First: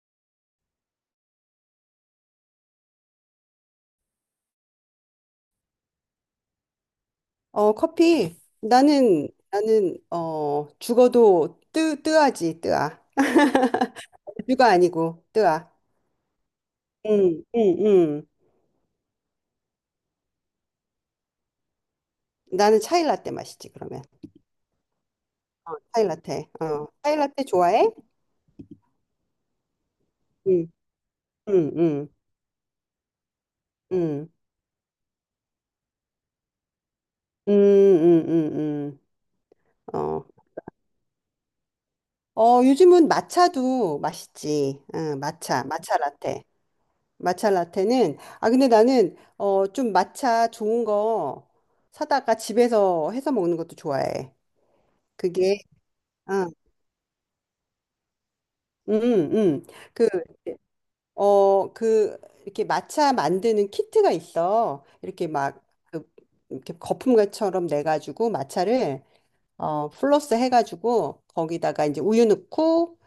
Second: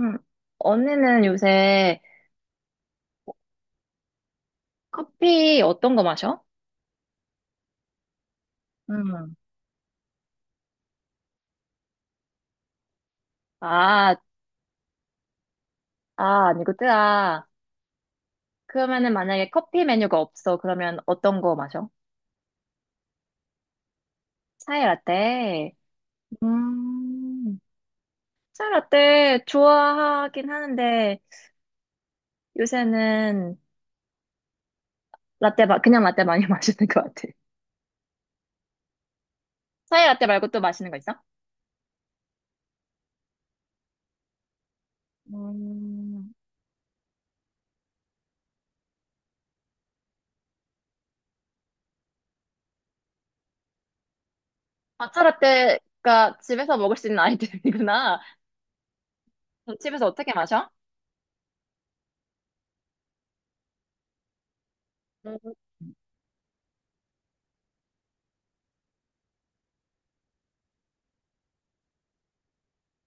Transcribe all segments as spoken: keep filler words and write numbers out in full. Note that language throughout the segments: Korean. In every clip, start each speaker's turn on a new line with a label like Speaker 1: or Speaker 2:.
Speaker 1: 음. 언니는 요새 커피 어떤 거 마셔?
Speaker 2: 어, 커피. 나는,
Speaker 1: 음.
Speaker 2: 나는, 어, 죽어도 뜨, 뜨아지, 뜨아.
Speaker 1: 아,
Speaker 2: 죽가 아니고, 뜨아.
Speaker 1: 아,
Speaker 2: 응,
Speaker 1: 아니구나.
Speaker 2: 응, 응.
Speaker 1: 그러면은 만약에 커피 메뉴가 없어. 그러면 어떤 거 마셔?
Speaker 2: 나는 차일라떼 마시지, 그러면.
Speaker 1: 차이 라떼.
Speaker 2: 차일라떼. 어, 차일라떼
Speaker 1: 음.
Speaker 2: 좋아해?
Speaker 1: 차이 라떼 좋아하긴
Speaker 2: 응,
Speaker 1: 하는데
Speaker 2: 응, 응,
Speaker 1: 요새는
Speaker 2: 응.
Speaker 1: 라떼, 마, 그냥 라떼 많이 마시는 것 같아.
Speaker 2: 응, 응, 응, 응.
Speaker 1: 차이
Speaker 2: 어.
Speaker 1: 라떼 말고 또 마시는 거 있어?
Speaker 2: 어, 요즘은 마차도 맛있지. 응, 마차, 마차
Speaker 1: 음.
Speaker 2: 라떼. 마차 라떼는, 아, 근데 나는, 어, 좀 마차 좋은 거 사다가 집에서 해서 먹는 것도 좋아해.
Speaker 1: matcha
Speaker 2: 그게
Speaker 1: 라떼가
Speaker 2: 아,
Speaker 1: 집에서 먹을 수 있는 아이템이구나.
Speaker 2: 음, 음.
Speaker 1: 그럼 집에서
Speaker 2: 그,
Speaker 1: 어떻게 마셔?
Speaker 2: 어, 그 이렇게 마차 만드는 키트가 있어. 이렇게 막, 그, 이렇게 거품과처럼 내 가지고 마차를 어, 플러스 해 가지고 거기다가 이제 우유 넣고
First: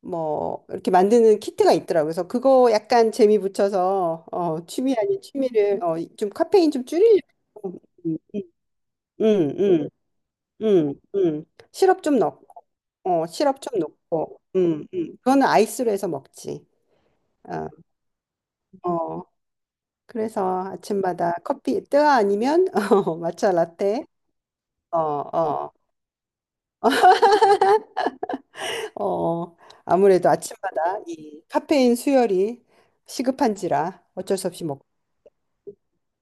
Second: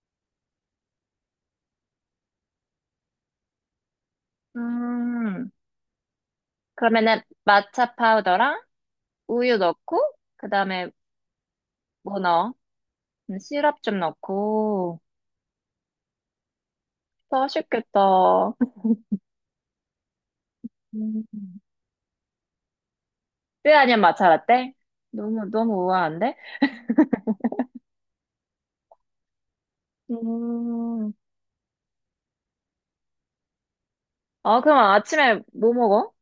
Speaker 2: 뭐 이렇게 만드는 키트가 있더라고. 그래서 그거 약간 재미 붙여서, 어, 취미 아닌
Speaker 1: 음.
Speaker 2: 취미를, 어, 좀 카페인 좀
Speaker 1: 그러면은
Speaker 2: 줄이려고.
Speaker 1: 마차
Speaker 2: 음, 음,
Speaker 1: 파우더랑 우유
Speaker 2: 음.
Speaker 1: 넣고 그다음에
Speaker 2: 음. 음, 음. 시럽
Speaker 1: 뭐
Speaker 2: 좀 넣고.
Speaker 1: 넣어?
Speaker 2: 어,
Speaker 1: 음,
Speaker 2: 시럽 좀
Speaker 1: 시럽 좀
Speaker 2: 넣고, 음,
Speaker 1: 넣고
Speaker 2: 음. 그거는 아이스로 해서 먹지. 어,
Speaker 1: 맛있겠다.
Speaker 2: 어. 그래서
Speaker 1: 음.
Speaker 2: 아침마다 커피 뜨아 아니면 어, 마차
Speaker 1: 뼈 아니면
Speaker 2: 라떼.
Speaker 1: 마차 라떼?
Speaker 2: 어,
Speaker 1: 너무
Speaker 2: 어,
Speaker 1: 너무 우아한데?
Speaker 2: 어. 아무래도 아침마다
Speaker 1: 음.
Speaker 2: 이 카페인 수혈이 시급한지라 어쩔 수
Speaker 1: 어
Speaker 2: 없이
Speaker 1: 그럼
Speaker 2: 먹고.
Speaker 1: 아침에 뭐 먹어?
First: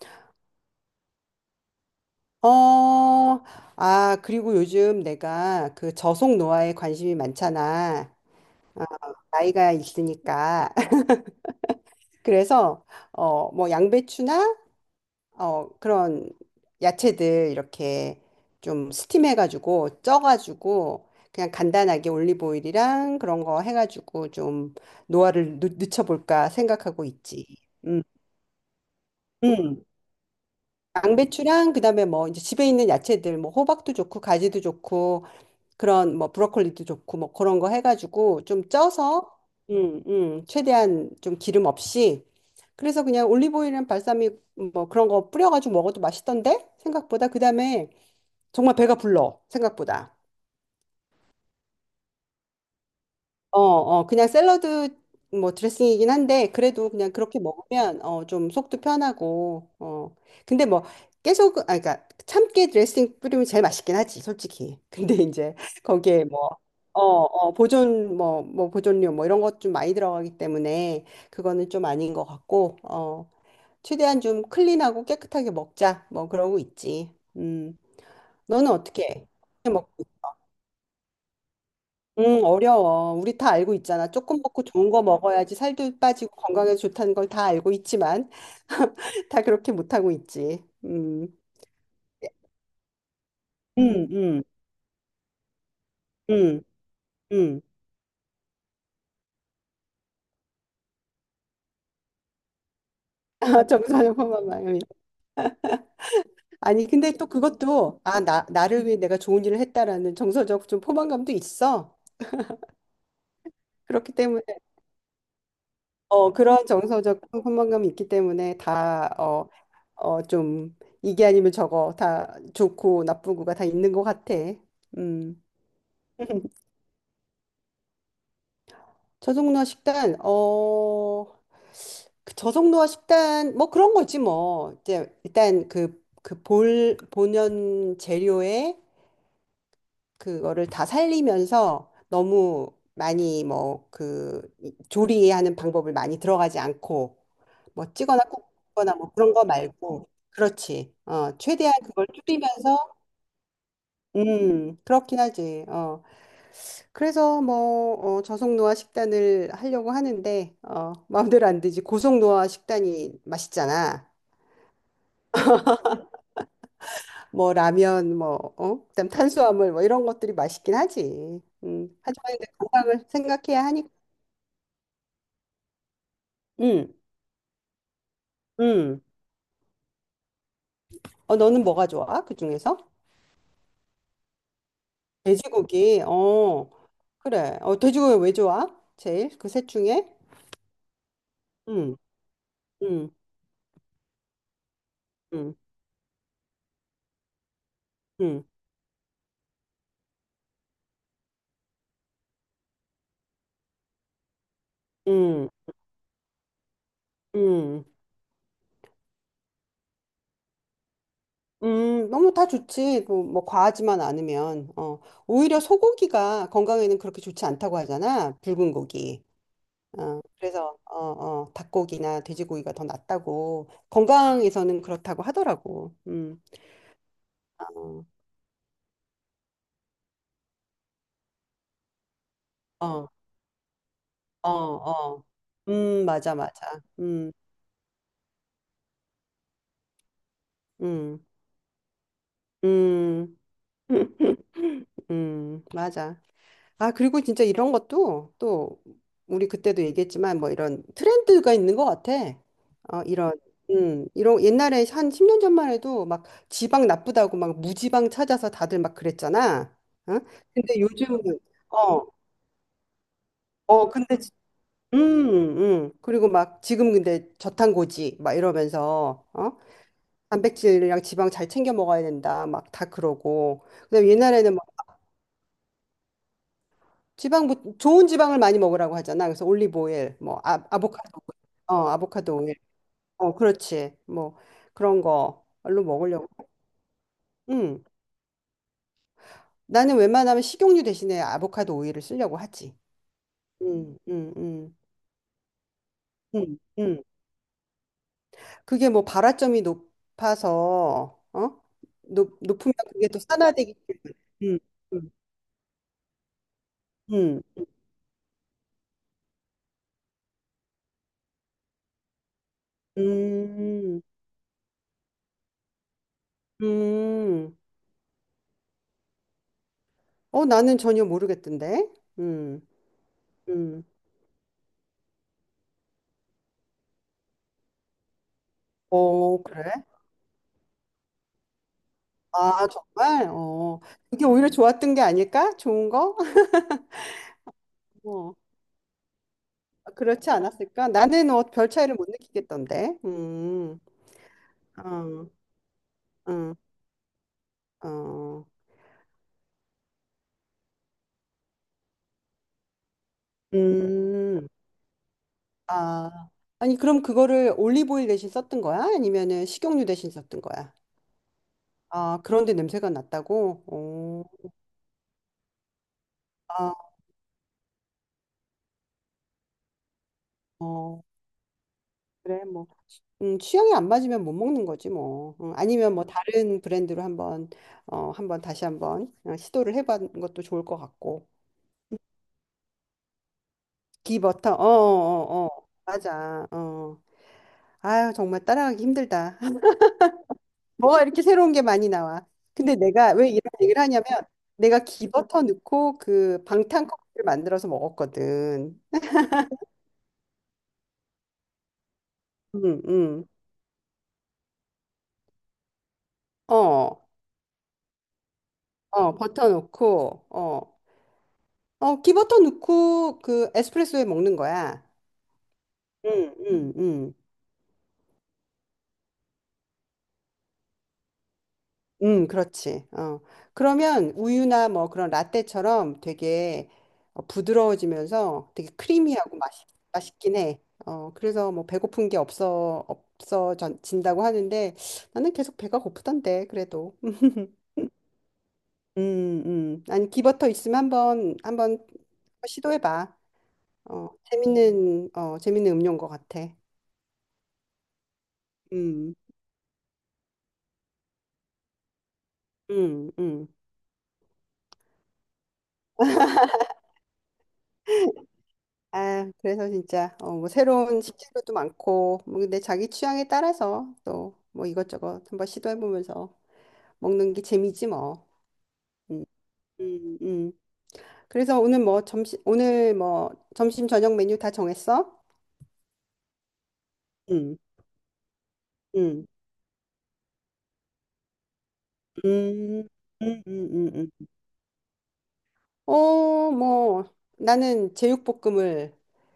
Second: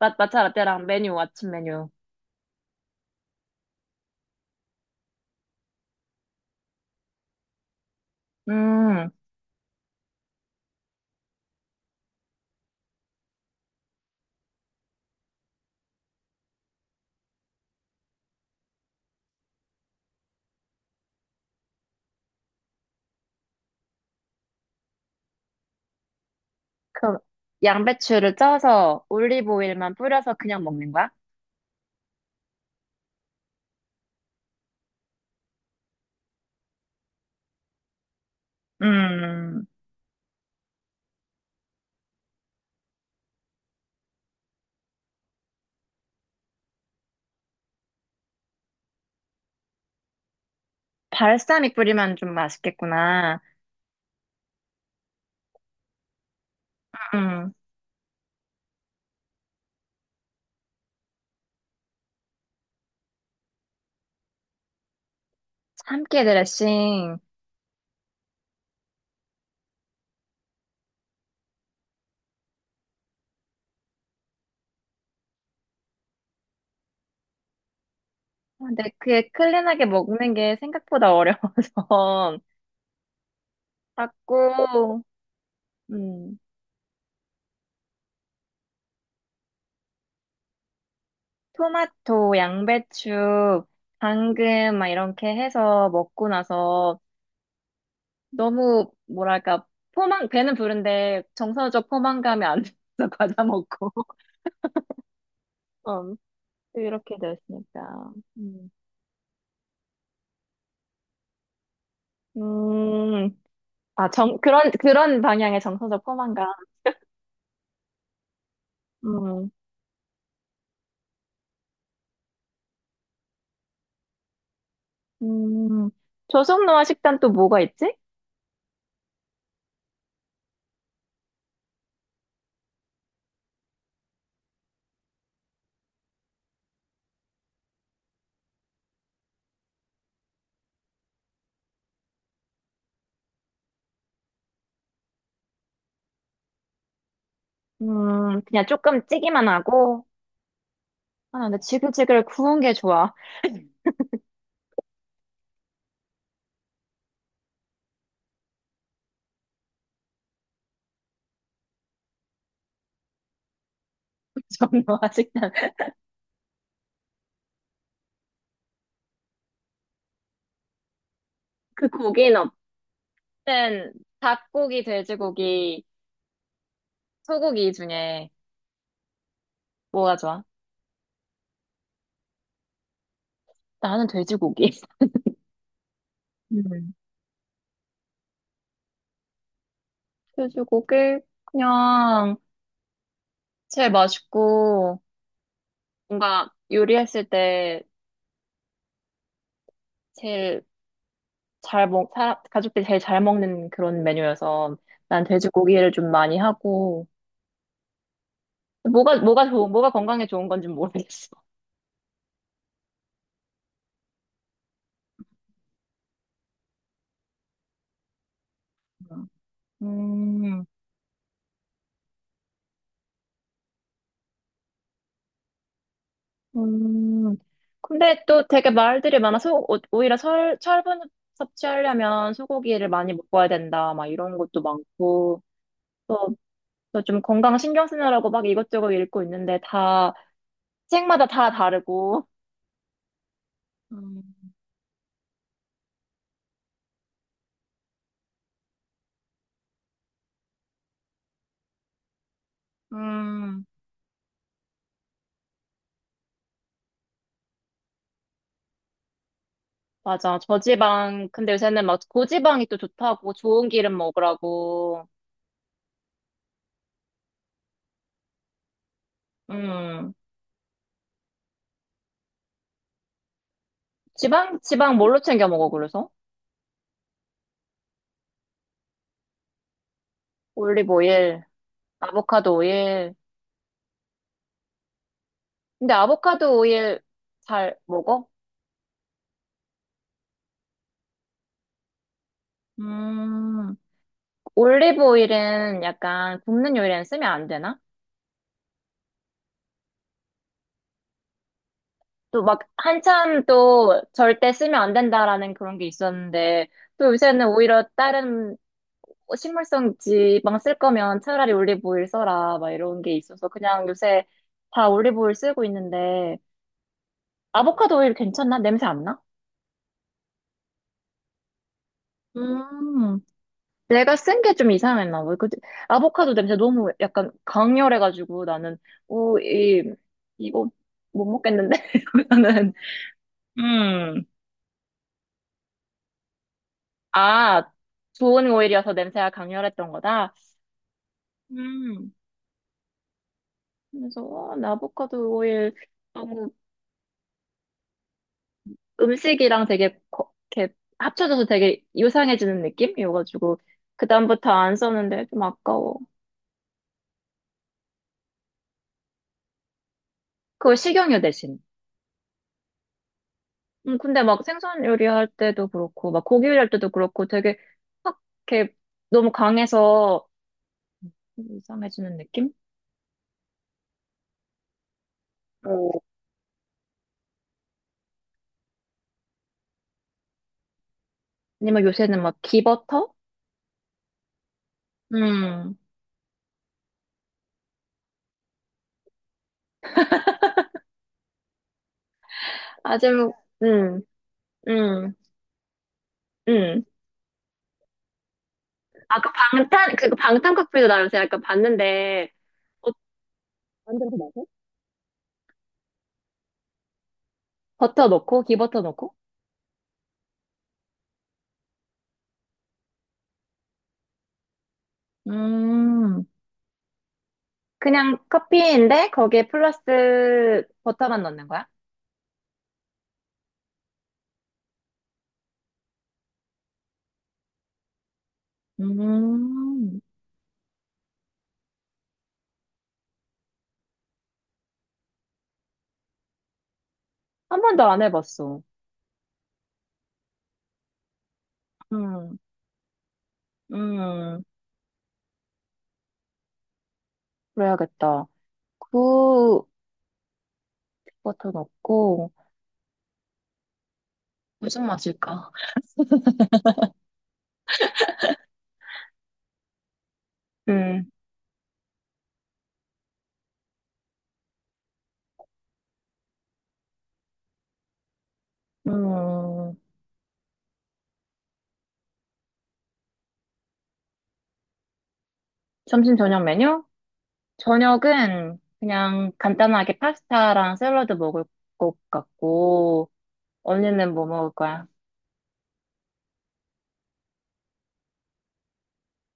Speaker 1: 마, 마차 라떼랑 메뉴 아침 메뉴.
Speaker 2: 어, 아, 그리고 요즘 내가 그 저속 노화에 관심이 많잖아.
Speaker 1: 음.
Speaker 2: 나이가 있으니까. 그래서, 어, 뭐 양배추나, 어, 그런 야채들 이렇게 좀 스팀해가지고 쪄가지고 그냥 간단하게 올리브 오일이랑 그런 거 해가지고 좀 노화를, 늦, 늦춰볼까 생각하고
Speaker 1: 그럼
Speaker 2: 있지. 음,
Speaker 1: 양배추를 쪄서 올리브
Speaker 2: 음.
Speaker 1: 오일만 뿌려서 그냥 먹는 거야?
Speaker 2: 양배추랑 그다음에 뭐 이제 집에 있는 야채들 뭐 호박도 좋고 가지도 좋고 그런 뭐 브로콜리도 좋고 뭐 그런 거 해가지고 좀 쪄서,
Speaker 1: 음.
Speaker 2: 음, 음, 최대한 좀 기름 없이 그래서 그냥 올리브오일이랑 발사믹 뭐 그런 거 뿌려가지고 먹어도 맛있던데. 생각보다 그다음에 정말 배가 불러, 생각보다.
Speaker 1: 발사믹 뿌리면 좀 맛있겠구나.
Speaker 2: 어, 어, 그냥 샐러드 뭐 드레싱이긴 한데 그래도 그냥 그렇게
Speaker 1: 음.
Speaker 2: 먹으면, 어, 좀 속도 편하고 어. 근데 뭐 계속, 아 그러니까 참깨 드레싱 뿌리면 제일 맛있긴 하지 솔직히. 근데 이제
Speaker 1: 참깨
Speaker 2: 거기에, 어,
Speaker 1: 드레싱.
Speaker 2: 어, 보존, 뭐, 뭐, 보존료, 뭐, 이런 것 좀 많이 들어가기 때문에, 그거는 좀 아닌 것 같고. 어, 최대한 좀 클린하고 깨끗하게 먹자, 뭐, 그러고 있지. 음, 너는
Speaker 1: 근데
Speaker 2: 어떻게 해?
Speaker 1: 그게
Speaker 2: 어떻게
Speaker 1: 클린하게
Speaker 2: 먹고?
Speaker 1: 먹는 게 생각보다 어려워서
Speaker 2: 응, 어려워. 우리 다 알고 있잖아. 조금 먹고 좋은 거
Speaker 1: 자꾸
Speaker 2: 먹어야지 살도 빠지고
Speaker 1: 음,
Speaker 2: 건강에 좋다는 걸 다 알고 있지만, 다 그렇게 못하고 있지. 음,
Speaker 1: 토마토, 양배추,
Speaker 2: 음, 음,
Speaker 1: 당근 막 이렇게 해서 먹고
Speaker 2: 음,
Speaker 1: 나서
Speaker 2: 음.
Speaker 1: 너무 뭐랄까 포만 배는 부른데 정서적 포만감이 안 돼서 과자 먹고
Speaker 2: 점수하는 만.
Speaker 1: 음,
Speaker 2: 아니, 근데
Speaker 1: 이렇게
Speaker 2: 또 그것도,
Speaker 1: 되었으니까
Speaker 2: 아, 나,
Speaker 1: 음,
Speaker 2: 나를 위해 내가 좋은 일을 했다라는 정서적 좀 포만감도 있어.
Speaker 1: 음, 아,
Speaker 2: 그렇기
Speaker 1: 정,
Speaker 2: 때문에,
Speaker 1: 그런 그런 방향의 정서적
Speaker 2: 어,
Speaker 1: 포만감.
Speaker 2: 그런 정서적 포만감이 있기 때문에 다, 어,
Speaker 1: 음,
Speaker 2: 어, 좀, 이게 아니면 저거 다 좋고 나쁘고가 다 있는 것 같아. 음.
Speaker 1: 음, 조선노아 식단 또 뭐가 있지?
Speaker 2: 저속노화 식단. 어, 그 저속노화 식단, 뭐 그런 거지 뭐. 이제 일단 그, 그 볼, 본연 재료에 그거를 다 살리면서 너무 많이 뭐 그 조리하는 방법을 많이 들어가지 않고 뭐 찌거나
Speaker 1: 음, 그냥
Speaker 2: 굽거나
Speaker 1: 조금
Speaker 2: 뭐 그런 거
Speaker 1: 찌기만 하고.
Speaker 2: 말고, 그렇지. 어,
Speaker 1: 아, 근데
Speaker 2: 최대한 그걸
Speaker 1: 지글지글 구운 게
Speaker 2: 줄이면서.
Speaker 1: 좋아.
Speaker 2: 음, 그렇긴 하지. 어. 그래서 뭐, 어, 저속노화 식단을 하려고 하는데, 어, 마음대로 안 되지. 고속노화 식단이 맛있잖아.
Speaker 1: 저는 아직 도
Speaker 2: 뭐 라면 뭐 어? 그다음 탄수화물 뭐 이런 것들이 맛있긴 하지.
Speaker 1: 그
Speaker 2: 음. 하지만 이제
Speaker 1: 고기는
Speaker 2: 건강을 생각해야 하니까.
Speaker 1: 없는 닭고기, 돼지고기,
Speaker 2: 음.
Speaker 1: 소고기 중에
Speaker 2: 음.
Speaker 1: 뭐가 좋아?
Speaker 2: 어, 너는 뭐가 좋아? 그 중에서?
Speaker 1: 나는 돼지고기.
Speaker 2: 돼지고기. 어,
Speaker 1: 음.
Speaker 2: 그래. 어, 돼지고기 왜 좋아? 제일 그 셋 중에?
Speaker 1: 돼지고기
Speaker 2: 음,
Speaker 1: 그냥
Speaker 2: 음,
Speaker 1: 제일 맛있고
Speaker 2: 음,
Speaker 1: 뭔가 요리했을 때
Speaker 2: 음,
Speaker 1: 제일 잘 먹, 사, 가족들이 제일 잘 먹는 그런 메뉴여서 난
Speaker 2: 음,
Speaker 1: 돼지고기를 좀 많이 하고
Speaker 2: 음,
Speaker 1: 뭐가 뭐가 좋은 뭐가 건강에 좋은 건지 모르겠어.
Speaker 2: 음. 너무 다 좋지. 뭐, 뭐 과하지만 않으면. 어, 오히려 소고기가 건강에는 그렇게 좋지 않다고 하잖아. 붉은 고기. 어,
Speaker 1: 음.
Speaker 2: 그래서, 어, 어, 닭고기나 돼지고기가 더 낫다고 건강에서는 그렇다고 하더라고. 음.
Speaker 1: 음,
Speaker 2: 어,
Speaker 1: 근데 또 되게 말들이 많아서 오- 오히려 설, 철분 섭취하려면 소고기를
Speaker 2: 어,
Speaker 1: 많이 먹어야 된다, 막 이런
Speaker 2: 어.
Speaker 1: 것도
Speaker 2: 어.
Speaker 1: 많고,
Speaker 2: 음, 맞아,
Speaker 1: 또,
Speaker 2: 맞아.
Speaker 1: 또 좀
Speaker 2: 음.
Speaker 1: 건강 신경 쓰느라고 막 이것저것 읽고 있는데 다,
Speaker 2: 음,
Speaker 1: 책마다 다 다르고.
Speaker 2: 음,
Speaker 1: 음,
Speaker 2: 음, 맞아. 아, 그리고 진짜 이런 것도 또 우리 그때도 얘기했지만 뭐 이런 트렌드가 있는 것 같아. 어, 이런,
Speaker 1: 음,
Speaker 2: 음, 이런 옛날에 한 십 년 전만 해도 막 지방 나쁘다고 막 무지방 찾아서 다들 막 그랬잖아. 어?
Speaker 1: 맞아.
Speaker 2: 근데
Speaker 1: 저지방,
Speaker 2: 요즘은,
Speaker 1: 근데 요새는 막
Speaker 2: 어,
Speaker 1: 고지방이 또 좋다고 좋은
Speaker 2: 어,
Speaker 1: 기름
Speaker 2: 근데, 지- 음,
Speaker 1: 먹으라고.
Speaker 2: 음. 그리고 막 지금 근데 저탄고지 막 이러면서, 어?
Speaker 1: 음,
Speaker 2: 단백질이랑 지방 잘 챙겨 먹어야 된다. 막 다 그러고. 그다음에 옛날에는
Speaker 1: 지방, 지방 뭘로 챙겨 먹어, 그래서?
Speaker 2: 지방, 부- 좋은 지방을 많이 먹으라고 하잖아. 그래서 올리브 오일, 뭐, 아,
Speaker 1: 올리브
Speaker 2: 아보카도, 오일.
Speaker 1: 오일,
Speaker 2: 어 아보카도 오일.
Speaker 1: 아보카도 오일.
Speaker 2: 어 그렇지, 뭐 그런 걸로
Speaker 1: 근데
Speaker 2: 먹으려고.
Speaker 1: 아보카도 오일 잘
Speaker 2: 음,
Speaker 1: 먹어?
Speaker 2: 나는 웬만하면 식용유 대신에 아보카도 오일을 쓰려고 하지.
Speaker 1: 음,
Speaker 2: 음, 음, 음,
Speaker 1: 올리브 오일은 약간
Speaker 2: 음,
Speaker 1: 굽는
Speaker 2: 음.
Speaker 1: 요리에는 쓰면 안 되나?
Speaker 2: 그게 뭐 발화점이 높아서, 어 높,
Speaker 1: 또 막
Speaker 2: 높으면 그게 또
Speaker 1: 한참
Speaker 2: 산화되기.
Speaker 1: 또 절대
Speaker 2: 음,
Speaker 1: 쓰면 안
Speaker 2: 음,
Speaker 1: 된다라는 그런 게 있었는데, 또
Speaker 2: 음,
Speaker 1: 요새는 오히려 다른 식물성 지방 쓸 거면 차라리 올리브 오일 써라, 막 이런 게 있어서 그냥
Speaker 2: 음,
Speaker 1: 요새 다 올리브 오일 쓰고 있는데,
Speaker 2: 음.
Speaker 1: 아보카도 오일 괜찮나? 냄새 안 나?
Speaker 2: 어 나는 전혀 모르겠던데. 음,
Speaker 1: 음.
Speaker 2: 음.
Speaker 1: 내가 쓴 게 좀 이상했나 봐. 그 아보카도 냄새 너무 약간 강렬해가지고 나는 오,
Speaker 2: 어 그래?
Speaker 1: 이 이거 못 먹겠는데
Speaker 2: 아,
Speaker 1: 이러면은
Speaker 2: 정말? 어.
Speaker 1: 음.
Speaker 2: 그게 오히려 좋았던 게 아닐까? 좋은 거?
Speaker 1: 아,
Speaker 2: 어.
Speaker 1: 좋은 오일이어서 냄새가 강렬했던
Speaker 2: 그렇지
Speaker 1: 거다.
Speaker 2: 않았을까? 나는, 어, 별 차이를 못
Speaker 1: 음.
Speaker 2: 느끼겠던데. 음.
Speaker 1: 그래서 어, 나
Speaker 2: 어.
Speaker 1: 아보카도 오일 너무
Speaker 2: 음. 어.
Speaker 1: 음식이랑 되게 거- 이렇게 합쳐져서 되게 유상해지는 느낌이어가지고
Speaker 2: 음.
Speaker 1: 그다음부터 안 썼는데 좀 아까워.
Speaker 2: 아. 아니, 그럼 그거를 올리브오일 대신 썼던 거야? 아니면은 식용유 대신 썼던 거야?
Speaker 1: 그거 식용유 대신.
Speaker 2: 아, 그런데 냄새가 났다고?
Speaker 1: 음, 근데
Speaker 2: 오.
Speaker 1: 막 생선 요리할 때도 그렇고, 막 고기 요리할
Speaker 2: 아,
Speaker 1: 때도 그렇고, 되게 확 이렇게 너무 강해서
Speaker 2: 어.
Speaker 1: 이상해지는
Speaker 2: 그래,
Speaker 1: 느낌?
Speaker 2: 뭐. 음, 취향이 안 맞으면 못 먹는 거지, 뭐. 음, 아니면
Speaker 1: 어,
Speaker 2: 뭐 다른 브랜드로 한번, 어, 한번 다시 한번, 어, 시도를 해보는 것도 좋을 것 같고.
Speaker 1: 아니면 요새는 막 기버터?
Speaker 2: 기버터. 어, 어, 어.
Speaker 1: 음,
Speaker 2: 맞아. 어. 아유, 정말 따라가기 힘들다. 뭐가 이렇게 새로운 게 많이 나와. 근데 내가 왜
Speaker 1: 아주,
Speaker 2: 이런 얘기를
Speaker 1: 음,
Speaker 2: 하냐면, 내가
Speaker 1: 음,
Speaker 2: 기버터 넣고 그
Speaker 1: 음.
Speaker 2: 방탄 커피를 만들어서 먹었거든.
Speaker 1: 아까 방탄, 그 그 방탄 커피도 나 요새 약간 봤는데,
Speaker 2: 응,
Speaker 1: 어,
Speaker 2: 응.
Speaker 1: 완전 그
Speaker 2: 어,
Speaker 1: 버터 넣고, 기버터 넣고?
Speaker 2: 어, 버터 넣고. 어, 어, 기버터 넣고 그 에스프레소에 먹는 거야.
Speaker 1: 음,
Speaker 2: 응, 응, 응.
Speaker 1: 그냥 커피인데, 거기에 플러스 버터만 넣는 거야?
Speaker 2: 음, 그렇지. 어. 그러면 우유나 뭐 그런 라떼처럼 되게, 어, 부드러워지면서 되게 크리미하고, 맛있,
Speaker 1: 음,
Speaker 2: 맛있긴 해. 어, 그래서 뭐 배고픈 게, 없어, 없어진다고 하는데 나는 계속 배가 고프던데, 그래도.
Speaker 1: 한 번도 안 해봤어.
Speaker 2: 음, 음. 아니, 기버터 있으면 한번, 한번
Speaker 1: 음.
Speaker 2: 시도해봐. 어,
Speaker 1: 음,
Speaker 2: 재밌는, 어, 재밌는 음료인 것 같아.
Speaker 1: 그래야겠다.
Speaker 2: 음,
Speaker 1: 그 버터 넣고
Speaker 2: 음, 음.
Speaker 1: 무슨 맛일까?
Speaker 2: 아, 그래서 진짜, 어, 뭐 새로운
Speaker 1: 음,
Speaker 2: 식재료도 많고 뭐 근데 자기 취향에 따라서 또 뭐 이것저것 한번 시도해보면서 먹는 게 재미지 뭐. 음,
Speaker 1: 음,
Speaker 2: 음, 음. 그래서 오늘 뭐 점심 오늘 뭐 점심 저녁 메뉴 다 정했어?
Speaker 1: 점심 저녁 메뉴?
Speaker 2: 음,
Speaker 1: 저녁은
Speaker 2: 음,
Speaker 1: 그냥 간단하게 파스타랑 샐러드 먹을 것
Speaker 2: 음,
Speaker 1: 같고,
Speaker 2: 음, 음, 음.
Speaker 1: 언니는 뭐
Speaker 2: 음.
Speaker 1: 먹을 거야?
Speaker 2: 어, 뭐 나는 제육볶음을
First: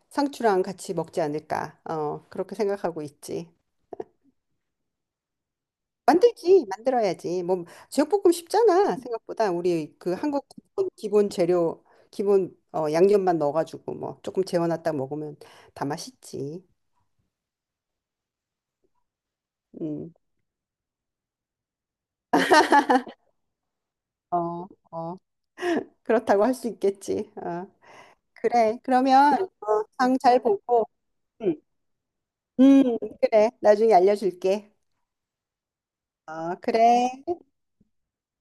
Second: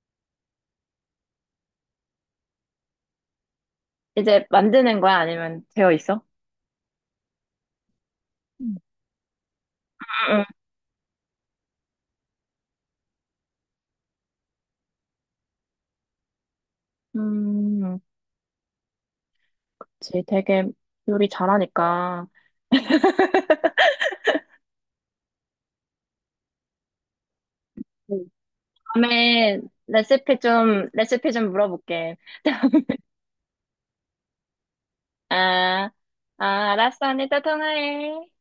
Speaker 2: 상추랑 같이 먹지 않을까. 어, 그렇게 생각하고 있지.
Speaker 1: 이제 만드는 거야? 아니면 되어 있어?
Speaker 2: 만들지, 만들어야지. 뭐 제육볶음
Speaker 1: 음.
Speaker 2: 쉽잖아. 생각보다 우리 그 한국 기본, 기본 재료, 기본, 어, 양념만 넣어가지고 뭐 조금 재워놨다 먹으면 다 맛있지.
Speaker 1: 음,
Speaker 2: 음,
Speaker 1: 그치. 되게 요리 잘하니까.
Speaker 2: 어, 어, 그렇다고 할 수 있겠지. 어,
Speaker 1: 음.
Speaker 2: 그래. 그러면,
Speaker 1: 다음에
Speaker 2: 어, 장
Speaker 1: 레시피
Speaker 2: 잘
Speaker 1: 좀,
Speaker 2: 보고,
Speaker 1: 레시피 좀
Speaker 2: 응,
Speaker 1: 물어볼게.
Speaker 2: 음, 그래. 나중에 알려줄게.
Speaker 1: 아, 아,
Speaker 2: 어,
Speaker 1: 알았어.
Speaker 2: 그래.
Speaker 1: 언니 또 통화해.